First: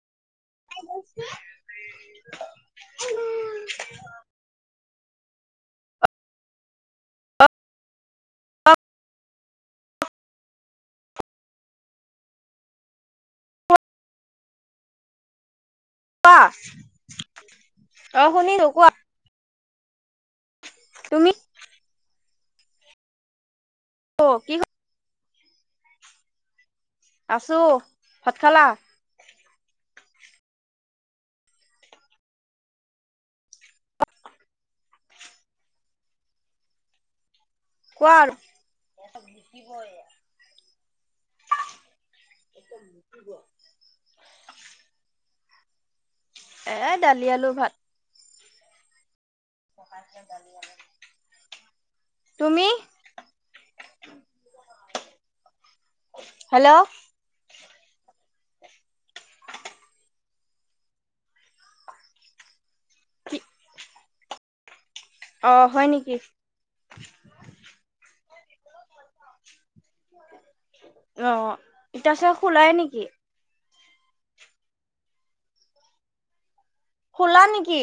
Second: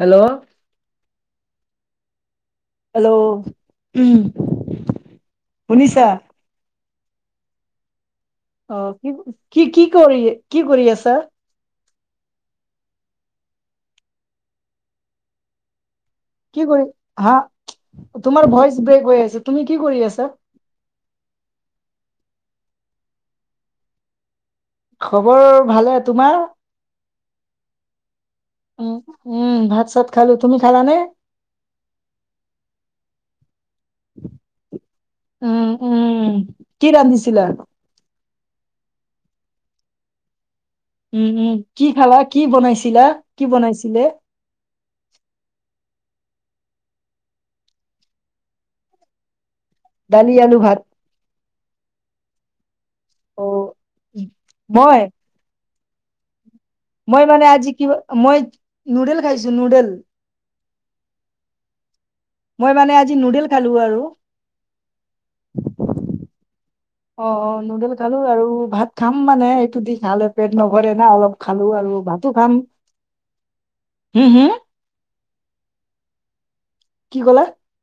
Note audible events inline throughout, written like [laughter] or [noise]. Hello! [inaudible] Hello! উম, শুনিছা? অ', কি-কি-কি-কৰি কি কৰি আছা? কোৱা কি কৰি হা, অ তোমাৰ শুনিলো ভইচ কোৱা ব্ৰেক হৈ আছে। তুমি কি কৰি আছা? তুমি? অ', কি হ খবৰ ভালে তোমাৰ? আছোঁ। ভাত খালা? উম, উম, ভাত চাত খালোঁ তুমি খালানে? উম, উম, কি ৰান্ধিছিলা? কোৱা আৰু? উম, উম, কি খালা কি বনাইছিলা? কি বনাইছিলে? এ, দালি আলু ভাত। দালি আলু ভাত তুমি? অ', মই হেল্ল'! মই মানে আজি কিবা মই নুডেল খাইছোঁ নুডেল। [inaudible] মই মানে আজি কি নুডেল খালোঁ আৰু। অ', হয় নেকি? অ', অ', নুডেল খালোঁ আৰু ভাত খাম মানে, এইটো দি খালে পেট নভৰে না অলপ খালো আৰু অ', [unintelligible] শুলাই নেকি? হো, হো? কি শুলা ক'লা নেকি?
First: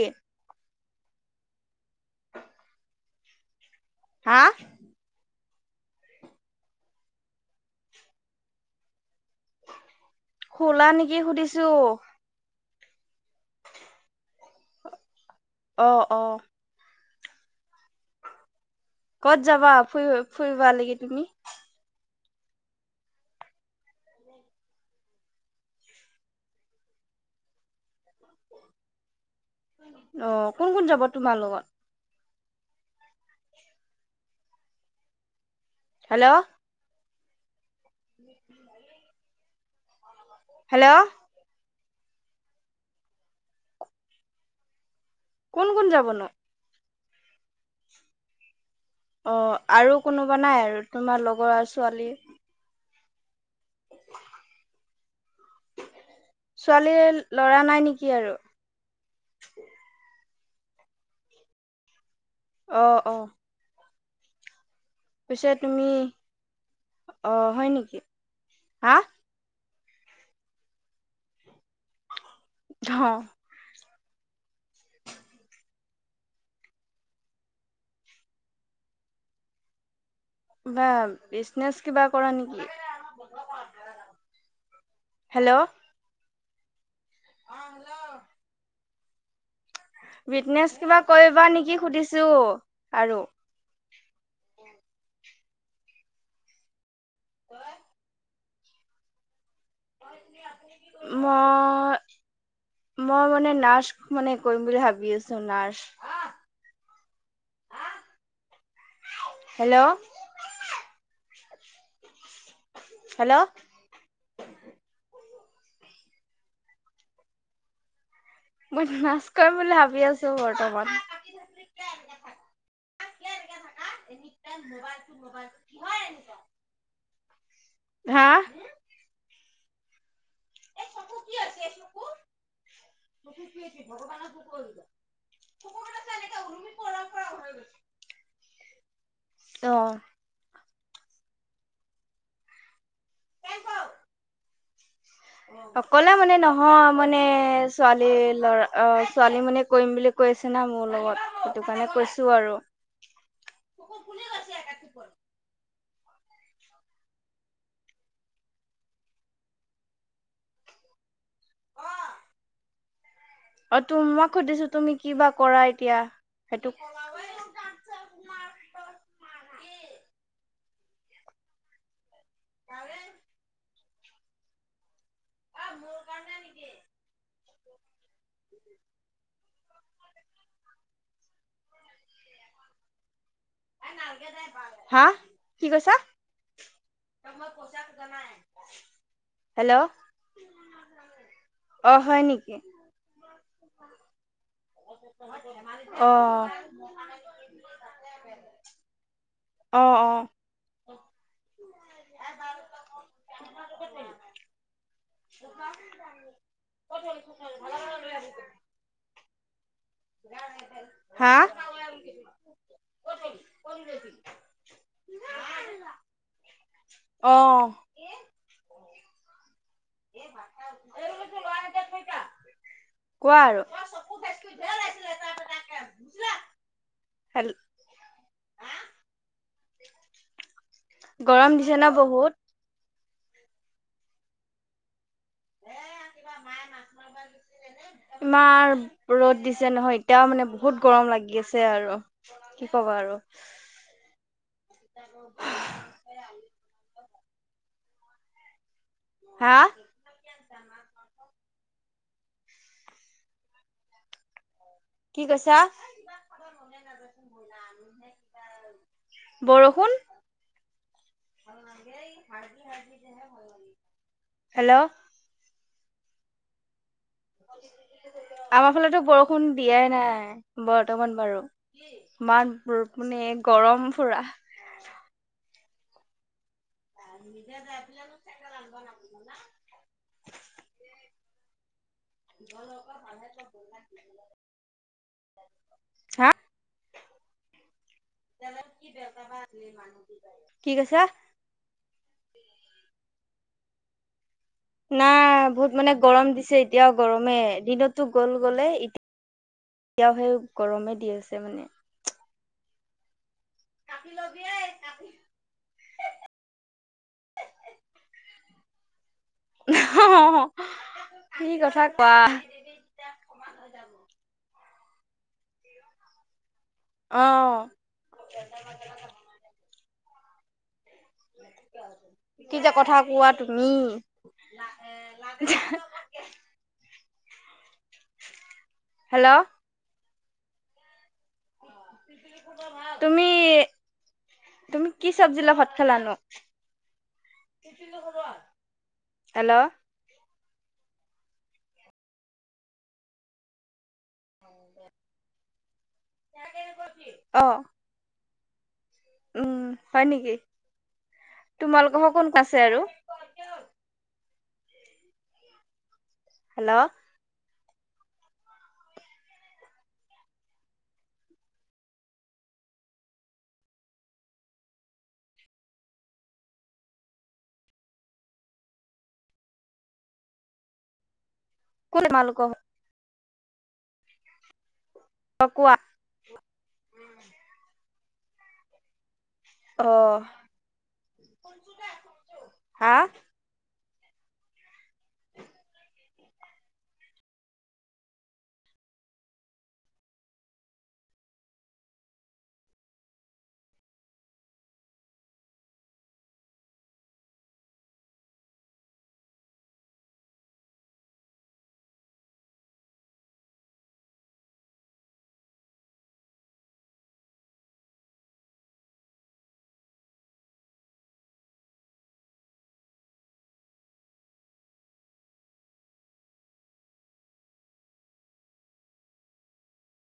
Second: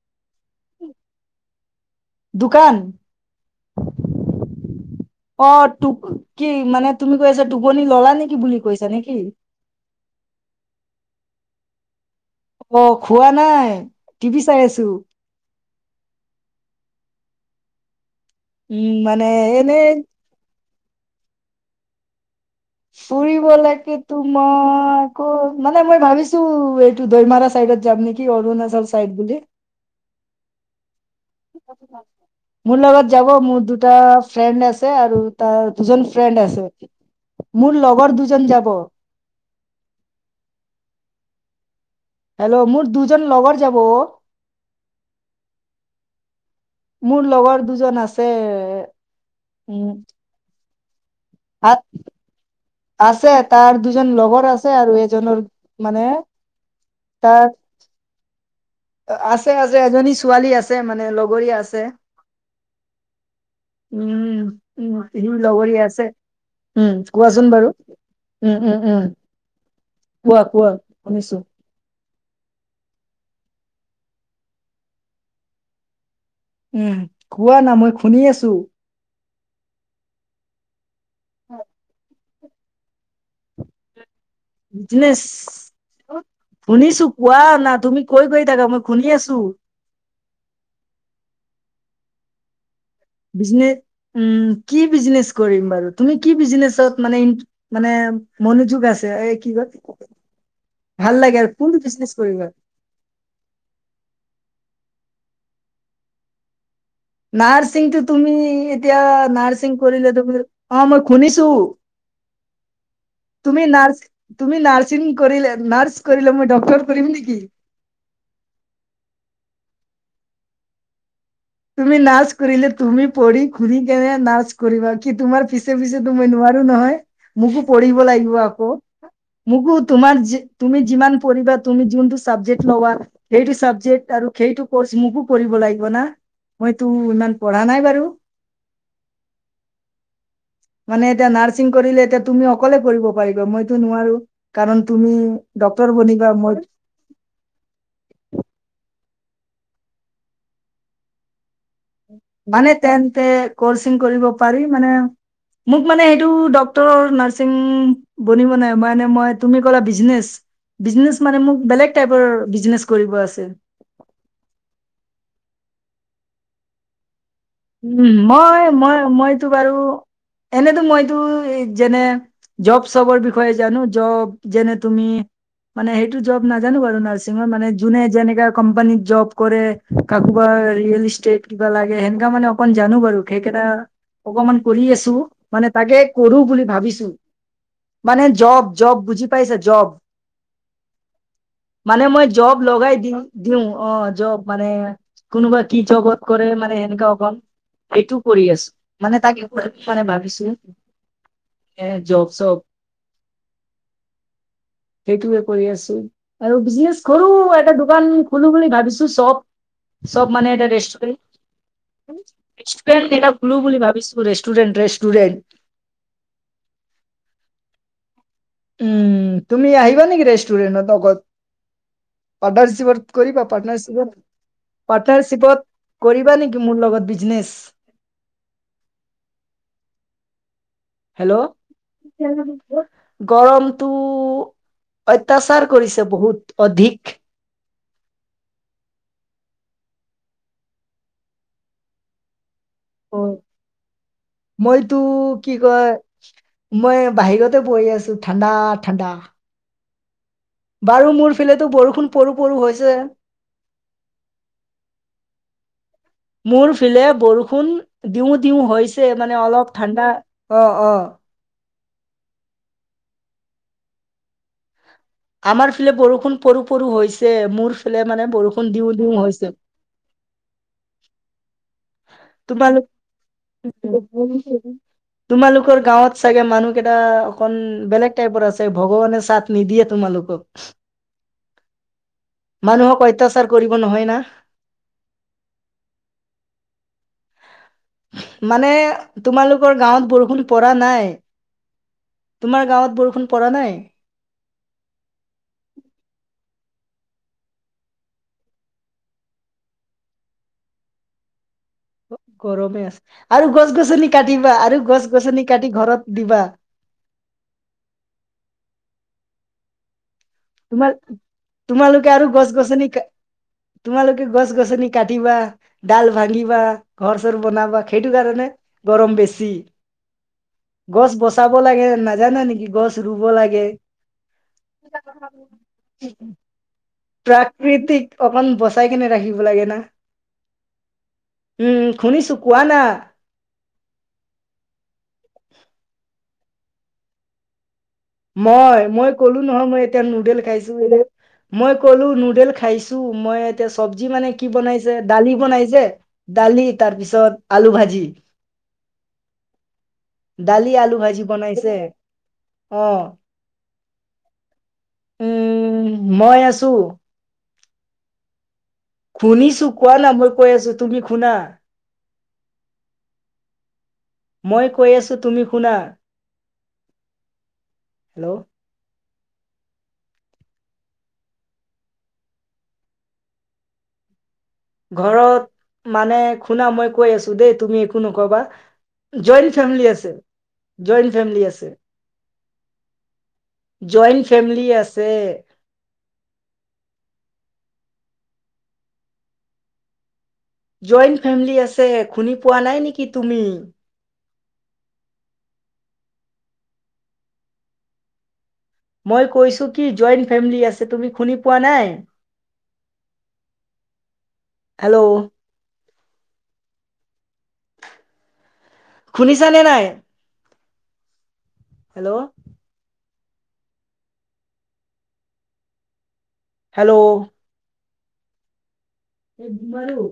দোকান? হা? অ', টোপ কি মানে তুমি কৈ আছা টোপনি ল'লা নেকি বুলি কৈছা নেকি? শুলা নেকি সুধিছোঁ। অ', খোৱা নাই টিভি চাই আছোঁ। অ', অ'। উম মানে ক'ত যাবা এনে ফুৰি-ফুৰিবা [unintelligible] তুমি? ফুৰিবলেকিতো মই ক'ত মানে মই ভাবিছোঁ এইটো দৈমাৰা চাইডত যাম নেকি কি অৰুণাচল চাইড বুলি! অ', কোন, কোন যাব তোমালোক? মোৰ লগত যাব মোৰ দুটা ফ্ৰেণ্ড আছে আৰু তাৰ দুজন হেল্ল' ফ্ৰেণ্ড আছে, মোৰ লগৰ দুজন যাব। হেল্ল'! হেল্ল'! মোৰ দুজন লগৰ যাব অ'। কোন, কোন যাবনো? মোৰ লগৰ দুজন আছে। অ' উম আৰু কোনোবা নাই আৰু তোমাৰ লগৰ আৰু ছোৱালী? আছে তাৰ দুজন লগৰ আছে আৰু এজনৰ মানে ছোৱালীৰ তাৰ ল'ৰা নাই নেকি আৰু? আছে আছে এজনী ছোৱালী আছে মানে লগৰীয়া আছে। অ', অ'। উম, উম। ইবোৰ পিছে লগৰীয়া তুমি আছে। উম, অ কোৱাচোন হয় বাৰু? নেকি উম, উম, হা উম। কোৱা কোৱা শুনিছো। অ'। [inaudible] উম, কোৱা না মই শুনি আছো। বা বিজনেচ কিবা কৰা নেকি? বিজনেচ? হেল্ল' শুনিছোঁ, কুৱা না তুমি কৈ গৈ থাকা মই শুনি আছোঁ। বিজনেছ কিবা কৰিবা নেকি সুধিছোঁ আৰু? বিজনে উম, কি বিজনেচ কৰিম বাৰু? তুমি কি বিজনেচত মানে মানে মনোযোগ আছে, এই কি কই মই বিজনেচ কৰিবা মই মানে নাচ মানে কৰিম বুলি ভাবি আছোঁ, নাৰ্চ। নাৰ্ছিংটো তুমি এতিয়া নাৰ্ছিং হেল্ল' কৰিলে তুমি, অ' মই শুনিছো। হেল্ল'। তুমি নাৰ তুমি নাৰ্চিং কৰিলে, নাৰ্চ কৰিলে মই ডক্টৰ কৰিমি নেকি? মই নাৰ্চ কৰিম বুলি ভাবি আছোঁ বৰ্তমান। তুমি নাচ কৰিলে তুমি পঢ়ি খুনি কেনে নাচ কৰিবা, কি তোমাৰ পিছে পিছে তুমি নোৱা নহয় মোকো পঢ়িব হা লাগিব। আকৌ মোকো তোমাৰ যি তুমি যিমান পঢ়িবা, তুমি যোনটো ছাবজেক্ট লবা সেইটো চাবজেক্ট আৰু সেইটো কৰ্চ মোকো কৰিব লাগিব না। মইতো ইমান পঢ়া নাই বাৰু। অ'। মানে এতিয়া নাৰ্ছিং কৰিলে এতিয়া তুমি অকলে কৰিব পাৰিবা, মইতো নোৱাৰো কাৰণ তুমি ডক্তৰ অকলে বনিবা মানে মই নহয় মানে ছোৱালী ল'ৰা অ' ছোৱালী মানে কৰিম বুলি কৈ আছে না মোৰ লগত সেইটো কাৰণে কৈছো আৰু। মানে তেন্তে কৰ্চিং কৰিব পাৰি মানে মোক মানে সেইটো ডক্টৰ নাৰ্চিং বনিবনে? মানে তুমি কলা বিজনেছ। বিজনেচ মানে মোক বেলেগ টাইপৰ বিজনেচ কৰিব আছে। অ' তো মই সুধিছো তুমি কিবা কৰা এতিয়া, সেইটোক উ, মই মই মইতো বাৰু এনেতো মইতো যেনে জব চবৰ বিষয়ে জানো, জব যেনে তুমি মানে সেইটো জব নাজানো বাৰু নাৰ্চ মানে যোনে যেনে কোম্পানীত জব কৰে, কোবাৰ ৰিয়েল ইষ্টেট কিবা লাগে সেনে মানে অকন জানো বাৰু সেইকেইটা অকমান কৰি হা আছোঁ কি মানে কৈছা তাকে কৰো বুলি ভাবিছোঁ। মানে জব, জব বুজি পাইছা হেল্ল' জব। অ মানে হয় মই নেকি জব লগাই দি দিওঁ অ' জব মানে কোনোবা কি অ জগত কৰে মানে এনেকা অক এইটো কৰি আছো। মান তাকে অ মানে অ ভাবিছোঁ। [unintelligible] সেইটোয়ে কৰি আছোঁ। আৰু বিজনেছ সৰু এটা দোকান খুলো বুলি ভাবিছোঁ, চব চব মানে এটা ৰেষ্টুৰেণ্ট। হা? ৰেষ্টুৰেণ্ট এটা খোলো বুলি ভাবিছোঁ। ৰেষ্টুৰেণ্ট ৰেষ্টুৰেণ্ট অ', উম্, তুমি আহি [unintelligible] পাটনাৰ চিপট কোৱা কৰিবা, আৰু পাটনাৰ চিপত কৰিবা নেকি? মোৰ লগত হেল বিজনেচ। গৰম দিছে ন বহুত হেল্ল' গৰমটো অত্যাচাৰ কৰিছে বহুত, অধিক। [inaudible] ইমান ৰ'দ দিছে নহয়, এতিয়াও মানে বহুত গৰম লাগি আছে আৰু কি ক'ব আৰু মইতো কি কয়। মই বাহিৰতে বহি আছোঁ, ঠাণ্ডা ঠাণ্ডা। হা। বাৰু মোৰ ফালেতো বৰষুণ পৰো পৰো হৈছে। কি কৈছা? মোৰ ফালে বৰষুণ দিওঁ দিওঁ হৈছে মানে অলপ বৰষুণ। ঠাণ্ডা অ অ হেল্ল' আমাৰ ফালে বৰষুণ পৰো পৰো হৈছে, মোৰ ফালে মানে আমাৰ বৰষুণ দিওঁ ফালেতো দিও বৰষুণ হৈছে। দিয়াই নাই, বৰ্তমান বাৰু ইমান তোমালোক মানে গৰম পুৰা। তোমালোকৰ গাঁৱত চাগে মানুহ কেইটা অকন বেলেগ টাইপৰ আছে, ভগৱানে চাট নিদিয়ে তোমালোকক। মানুহক অত্যাচাৰ কৰিব নহয় না হা। মানে তোমালোকৰ গাঁৱত বৰষুণ কি পৰা কৈছা নাই। তোমাৰ গাঁৱত বৰষুণ পৰা নাই। নাই, বহুত মানে গৰম দিছে, এতিয়াও গৰমে দিনতো গ'ল গ'লে। এতিয়া এতিয়াও সেই গৰমে দি আছে মানে। গৰমে আছে আৰু গছ-গছনি কাটিবা আৰু গছ-গছনি কাটি ঘৰত দিবা হহ তোমাৰ, তোমালোকে আৰু গছ গছনি তোমালোকে গছ-গছনি কাটিবা, ডাল ভাঙিবা। অ ঘৰ চৰ বনাবা, সেইটো কাৰণে গৰম বেছি। গছ বচাব লাগে নাজানা কি নেকি? যে গছ কথা ৰুব কোৱা লাগে। তুমি প্ৰাকৃতিক অকন বচাই কেনে হেল্ল' ৰাখিব লাগে না। উম শুনিছো কোৱা না তুমি তুমি কি চব্জি লগত ভাত খালানো? মই, মই কলো হেল্ল' নহয় মই এতিয়া নুডেল খাইছোঁ বুলি, এ মই ক'লো নুডেল খাইছোঁ মই। এতিয়া চব্জি মানে কি বনাইছে, দালি বনাইছে দালি তাৰ পিছত আলু ভাজি উম্, হয় নেকি? দালি আলু ভাজি বনাইছে তোমালোকৰ ঘৰত কোন আছে আৰু অ উম্, মই আছোঁ। হেল্ল' শুনিছোঁ, কোৱানা মই কৈ আছোঁ, তুমি শুনা। মই কৈ আছোঁ তুমি শুনা। হেল্ল'। [unintelligible] ঘৰত অ কোৱা মানে শুনা মই কৈ আছোঁ দেই, তুমি একো নকবা। জইন ফেমিলি অ আছে, জইন ফেমিলি আছে। হা জইন ফেমিলি আছে। জইন ফেমিলি আছে, শুনি পোৱা নাই নেকি তুমি। মই কৈছো কি জইন্ট ফেমিলি আছে, তুমি শুনি পোৱা নাই। হেল্ল' শুনিছা নে নাই। হেল্ল' হেল্ল' নোৱাৰো